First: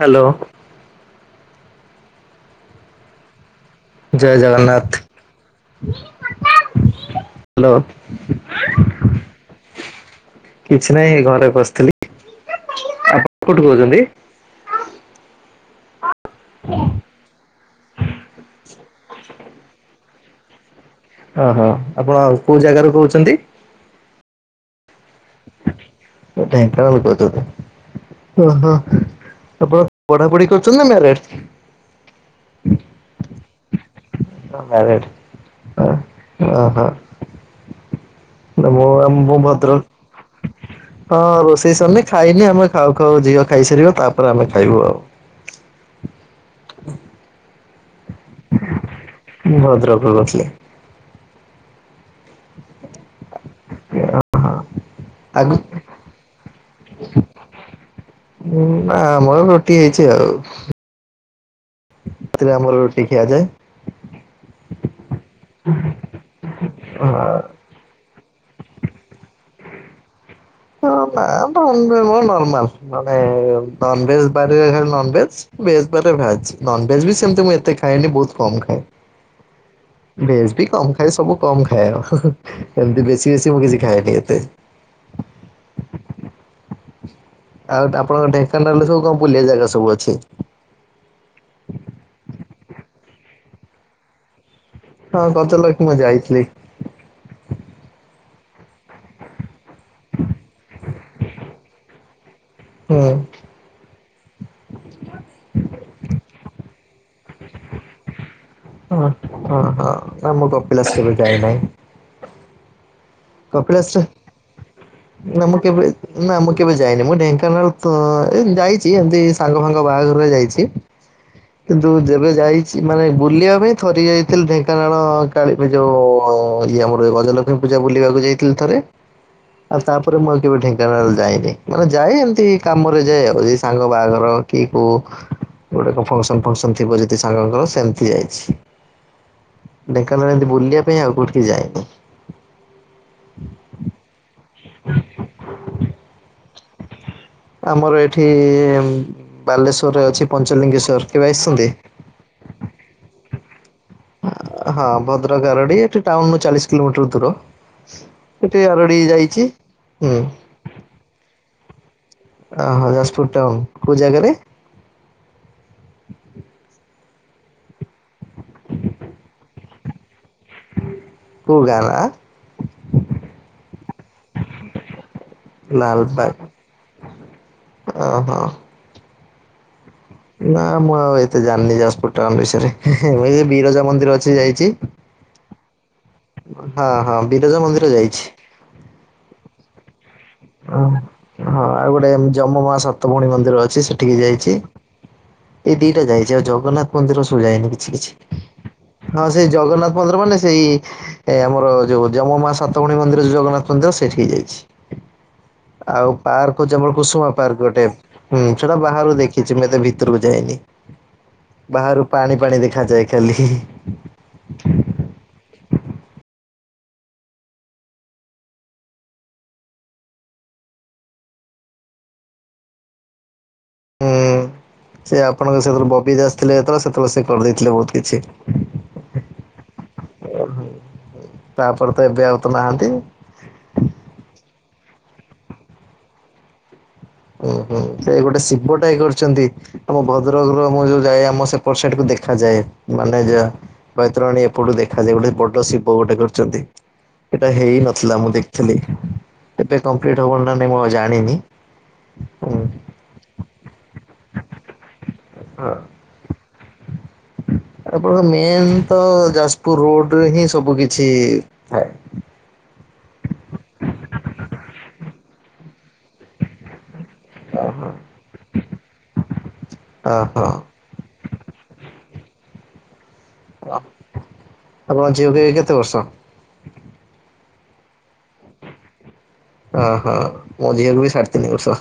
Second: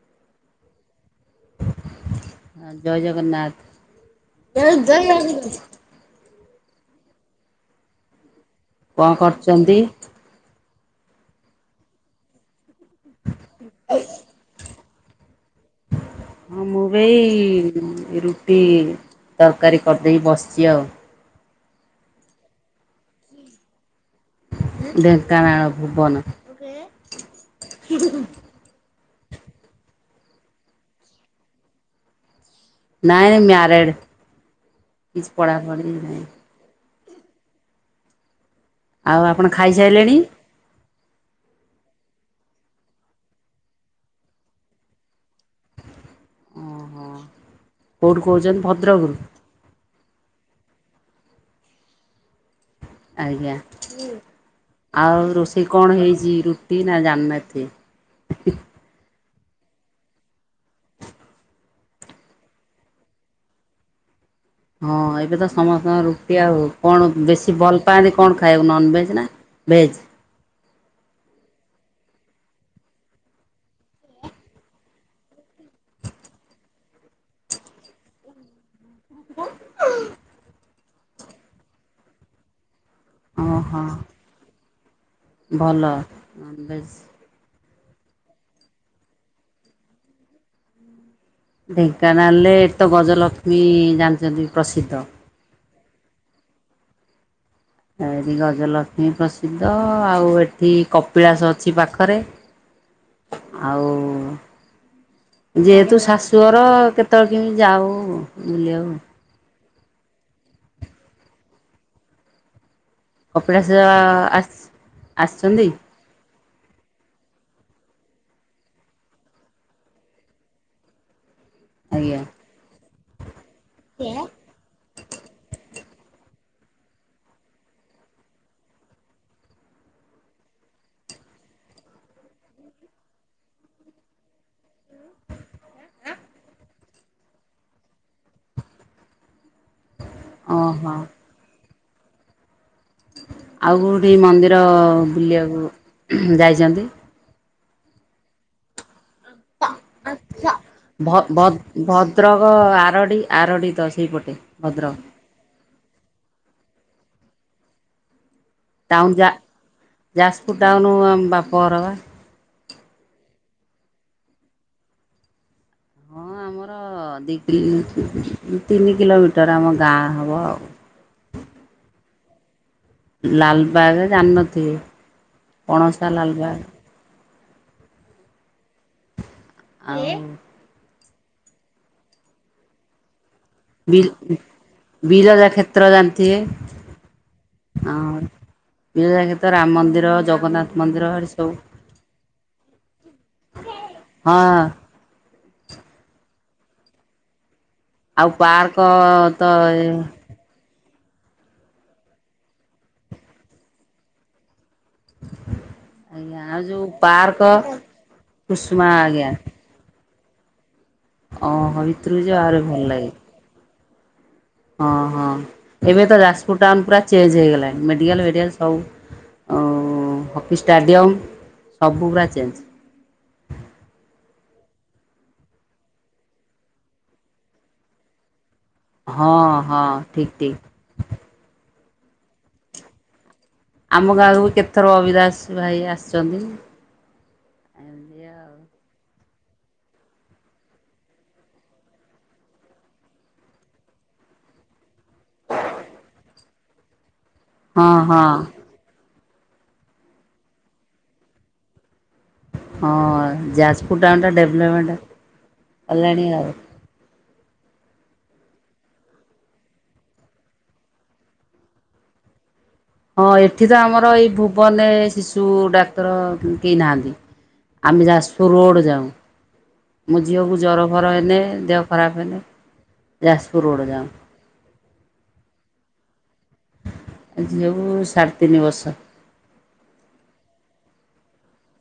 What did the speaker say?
Hello. ହ ଜୟ ଜଗନ୍ନାଥ। ଜୟ Jagannath. [inaudible] Hello. କଣ କରୁଚନ୍ତି। କିଛି ନାହିଁ ଏଇ ଘରେ ବସିଥିଲି। ଆପଣ କୋଉଠୁ କହୁଚନ୍ତି? ହଁ ମୁଁ ବି ଏଇ ରୁଟି ତରକାରୀ କରିଦେଇ ବସିଛି ଆଉ। ଓହୋ ଆପଣ କୋଉ ଜାଗାରୁ କହୁଚନ୍ତି? ଢେଙ୍କାନାଳ ଭୁବନ। ଢେଙ୍କାନାଳରୁ କହୁଛନ୍ତି ଓହୋ ଆପଣ ପଢାପଢି କରୁଛନ୍ତି ନା ମ୍ୟାରେଡେ? ନାଇଁ ମ୍ୟାରେଡ୍। [inaudible] ହ ହ [inaudible] [unintelligible] କିଛି ପଢ଼ାପଢ଼ି ନାହିଁ। ଆଉ ଆପଣ ଭଦ୍ର ଖାଇସାରିଲେଣି? ହଁ ରୋଷେଇ ସରିନି ଖାଇନି ଆମେ ଖାଉ ଖାଉ ଝିଅ ଖାଇସାରିବ ତାପରେ ଆମେ ଖାଇବୁ ଆଉ। ହଁ କୋଉଠୁ କହୁଛନ୍ତି ଭଦ୍ରକରୁ, ମୁଁ ଭଦ୍ରକ ରୁ କହୁଥିଲି। ଆଜ୍ଞା। ଆଉ ଆଗ ରୋଷେଇ କଣ ହେଇଛି ରୁଟି ନା ଜାଣିଥିଲି। ନା ଆମର ରୁଟି ହେଇଛି ଆଉ। ସେଥିରେ ଆମର ରୁଟି ଖିଆଯାଏ। ହଁ ଏବେ ତ ସମସ୍ତଙ୍କ ରୁଟି ଆଉ କଣ ହଁ ବେଶୀ [unintelligible] ଭଲ୍ ପାଆନ୍ତି କଣ ଖାଇବାକୁ ନନ୍ ଭେଜ ନା ଭେଜ୍? ନା ନର୍ମାଲ୍ ମାନେ ନନ୍ଭେଜ୍ ବାରିରେ ଖାଇବି ନନ୍ଭେଜ୍ ଭେଜ୍ ବାରିରେ ଭାଜ୍ ନନ୍ଭେଜ୍ ବି ସେମ୍ତି ମୁଁ ଏତେ ଖାଏନି ବହୁତ୍ କମ୍ ଖାଏ। ଭେଜ୍ ବି କମ୍ ଖାଏ ସବୁ କମ୍ ଖାଏ ହୁ-ହୁ ଆଉ ଏମ୍ତି ବେଶୀ [unintelligible] ମୁଁ କିଛି ଓହୋ ଖଇନି ଏତେ। ଭଲ ଭେଜ୍। ଆଉ ଆପଣଙ୍କର ଢେଙ୍କାନାଳରେ ସବୁ କଣ ବୁଲିଆ ଜାଗା ସବୁ ଅଛି? ଢେଙ୍କାନାଳରେ ଏଠି ତ ଗଜଲକ୍ଷ୍ମୀ ଜାଣିଛନ୍ତି ପ୍ରସିଦ୍ଧ। ହଁ ଗଜଲକ୍ଷ୍ମୀ ମୁଁ ଯାଇଥିଲି। ଆଉ ଏଠି ଗଜଲକ୍ଷ୍ମୀ ପ୍ରସିଦ୍ଧ ଆଉ ଏଠି କପିଳାସ ଅଛି ପାଖରେ। ହୁଁ। ଆଉ ଯେହେତୁ ଶାଶୁଘର କେତେବେଳେ କେମିତି ଯାଉ ବୁଲିବାକୁ। ହଁ-ହଁ ନା ମୁଁ କପିଲସ କେବେ ଯାଇନାହିଁ। କପିଳାସରେ କପିଳାସ [unintelligible] ନା ମୁଁ କେବେ ନା ମୁଁ କେବେ ଯାଇନି ମୁଁ ଢେଙ୍କାନାଳ ତ ଏମତି ଯାଇଚି ଏମ୍ତି ସାଙ୍ଗ ଫାଙ୍ଗ ବାହାଘରରେ ଯାଇଛି। କିନ୍ତୁ ଆଜ୍ଞା ଯେବେ ଯାଇଛି ମାନେ ବୁଲିବା ପାଇଁ ଥରି ଯାଇଥିଲି ଢେ ଙ୍କାନାଳ କାଳୀ ଏଯୋଉ ଇଏ ଆମର ଯୋଉ ଗଜଲକ୍ଷ୍ମୀ ପୂଜା ବୁଲିବାକୁ ଯାଇଥିଲି ଥରେ। ଆଉ ତାପରେ ମୁଁ ଆଉ କେବେ ଢେଙ୍କାନାଳ ଯାଇନି ମାନେ ଯାଏ ଏମ୍ତି କାମରେ ଯାଏ ଆଉ ଏଇ ସାଙ୍ଗ ବାହାଘର କିହୁ ଗୋଟେ କ [unintelligible] ଫଙ୍କସନ୍-ଫଙ୍କସନ୍ ଥିବ ଯଦି ସାଙ୍ଗଙ୍କର ସେମ୍ତି ଯାଇଛି। ଢେଙ୍କାନାଳ ରେ ଏମ୍ତି ବୁଲିବା ଓହୋ। ପାଇଁ ଆଉ କଉଠିକି ଯାଇନି। ଆଉ କୋଉଠି ମନ୍ଦିର ବୁଲିଆକୁ ଯାଇଚନ୍ତି? ଆମର ଏଠି ବାଲେଶ୍ଵରରେ ଅଛି ପଞ୍ଚଲିଙ୍ଗେଶ୍ଵର, କେବେ ଆସିଛନ୍ତି? [unintelligible] ଆରଡ଼ି-ଆରଡ଼ି ତ ସେଇପଟେ। ହଁ ଭଦ୍ରକ। ଭଦ୍ରକ ଆରଡି ଏଠି ଟାଉନ୍ ରୁ ଚାଳିଶ କିଲୋମିଟର ଦୂର। ସେଠି ଆରଡି ଟାଉନ୍ ଯା ଯାଇଛି ହୁଁ। ଯାଜପୁର୍ ଟାଉନୁ ଆମ ବାପଘର ବା। ଓହୋ ଯାଜପୁର୍ ଟାଉନ୍, କୋଉ ଜାଗାରେ? ହଁ ଆମର [unintelligible] ତିନି କିଲୋମିଟର ଆମ ଗାଁ ହେବ ଆଉ। କୋଉ ଗାଁ [unintelligible] ଲାଲବାଗ୍ ଜାଣିନଥିବେ ପଣସା ଲାଲବାଗ ଲାଲବାଗ୍। ଓହୋ। ଆଉ ନା ମୁଁ ଆଉ ଏତେ ଜାଣିନି ଯାଜପୁର ଟାଉନ୍ ବିଷୟରେ, ହେଁ-ହେ ମୁଁ ଏଇ ବିରଜା ବି ମନ୍ଦିର ଅଛି ଯାଇଚି। ବିରଜା କ୍ଷେତ୍ର ଜାଣିଥିବେ, ହଁ ବିରଜା ମନ୍ଦିର ଆଉ ଯାଇଛି ବିରଜା କ୍ଷେତ୍ର, ରାମ ମନ୍ଦିର ଜଗନ୍ନାଥ ଓ ମନ୍ଦିର ଏଠି ସବୁ ହଁ ଆଉ ଗୋଟେ ଯମ ମା ସାତଭଉଣୀ ମନ୍ଦିର ଅଛି ସେଠିକି ହଁ ଯାଇଚି। ଏ ଦିଟା ଯାଇଚି ଆଉ ଜଗନ୍ନାଥ ମନ୍ଦିର ସୁ ଯାଇନି। ଆଉ ପାର୍କ ହଁ ତ ସେଇ ଜଗନ୍ନାଥ ମନ୍ଦିର ମାନେ ସେଇ ଏ ଆମର ଯୋଉ ଯମ ମା ସାତଭଉଣୀ ମନ୍ଦିର ଯୋଉ ଜଗନ୍ନାଥ ମନ୍ଦିର ସେଇଠିକି ଯାଇଚି। [inaudible] ଆଉ ଆଜ୍ଞା ଆଉ ପାର୍କ ଯୋଉ [unintelligible] କୁସୁମା ପାର୍କ ଗୋଟେ ହୁଁ ସେଟା କୁସୁମା ବାହାରୁ ଆଜ୍ଞା ଦେଖିଚି ମୁଁ ଏତେ ଭି ତୁରୁକୁ ଯାଇନି ଓହୋ ବାହାରୁ ଭିତରକୁ ଯିବ ଆହୁରି ପାଣି-ପାାଣି ଭଲ ଦେଖାଯାଏ ଲାଗେ। ଖାଲି ହି-ହି। ହଁ ହଁ ଏବେ ତ ଯାଜପୁର୍ ଟାଉନ୍ ପୁରା ଚେଞ୍ଜ ହେଇଗଲାଣି, ମେଡିକାଲ୍ ଫେଡିକାଲ୍ ସବୁ ଆଉ ହକି ଷ୍ଟାଡ଼ିୟମ୍ ସବୁ ପୁରା ଚେଞ୍ଜ। ହୁଁ ସେ ଆପଣଙ୍କର ସେତବେଳେ ବବି ଦାସ ଥିଲେ ଯେତେବେଳେ ସେତେବେଳେ ସେ କରିଦେଇଥିଲେ ବହୁତ୍ କିଛି। ହଁ-ହଁ ଠିକ୍-ଠିକ୍। ତାପରେ ତ ଏବେ ଆଉ ତ ନାହାନ୍ତି। ଆମ ଗାଁକୁ ବି କେତଥର ବବିଦାସ ଭାଇ ଆସିଚନ୍ତି। ଓହୋ, ସେ ଗୋଟେ ଶିବଟାଏ କରିଚନ୍ତି। ଆମ ଭଦ୍ରକ ର ମୁଁ ଯୋଉ ଯାଏ ଆମ ସେପଟ ସାଇଟକୁ ଦେଖାଯାଏ, ମାନେ ଯ ବୈତ୍ରଣି ଏପଟୁ ଦେଖାଯାଏ ଗୋଟେ ବଡ଼ ଶିବ ଗୋଟେ କରିଚନ୍ତି। ଏଟା ହେଇ ହଁ ନଥିଲା ହଁ ମୁଁ ଦେଖଥିଲି, ଏବେ କମ୍ପ୍ଲିଟ ହବନି ନା ନାଇଁ ମୁଁ ଆଉ ଜାଣିନି। ହୁଁ ହଁ ଯାଜପୁର ଟାଉନଟା ଡେଭଲମେଣ୍ଟ ହେଲାଣି ଆଉ। ଆପଣଙ୍କ ମେନ୍ ତ ଯାଜପୁର ରୋଡରେ ହିଁ ସବୁ କିଛି ଥାଏ। ହଁ ଏଠି ତ ଆମର ଏଇ ଭୁବନରେ ଶିଶୁ ଡାକ୍ତର କେହି ନାହାନ୍ତି। ଓହୋ ଆମେ ଯାଜପୁର ରୋଡ ଯାଉ, ମୋ ଝିଅକୁ ଓହୋ। ଜର ଜର ହେନେ, ଦେହ ଖରାପ ହେନେ, ଯାଜପୁର ରୋଡ଼ ଯାଉ। ଆପଣଙ୍କ ଝିଅକୁ ଏ କେତେ ବର୍ଷ? ଝିଅକୁ ସାଢ଼େତିନି ବର୍ଷ ଅହ, ମୋ ଝିଅକୁ ବି ସାଢେତିନି ବର୍ଷ।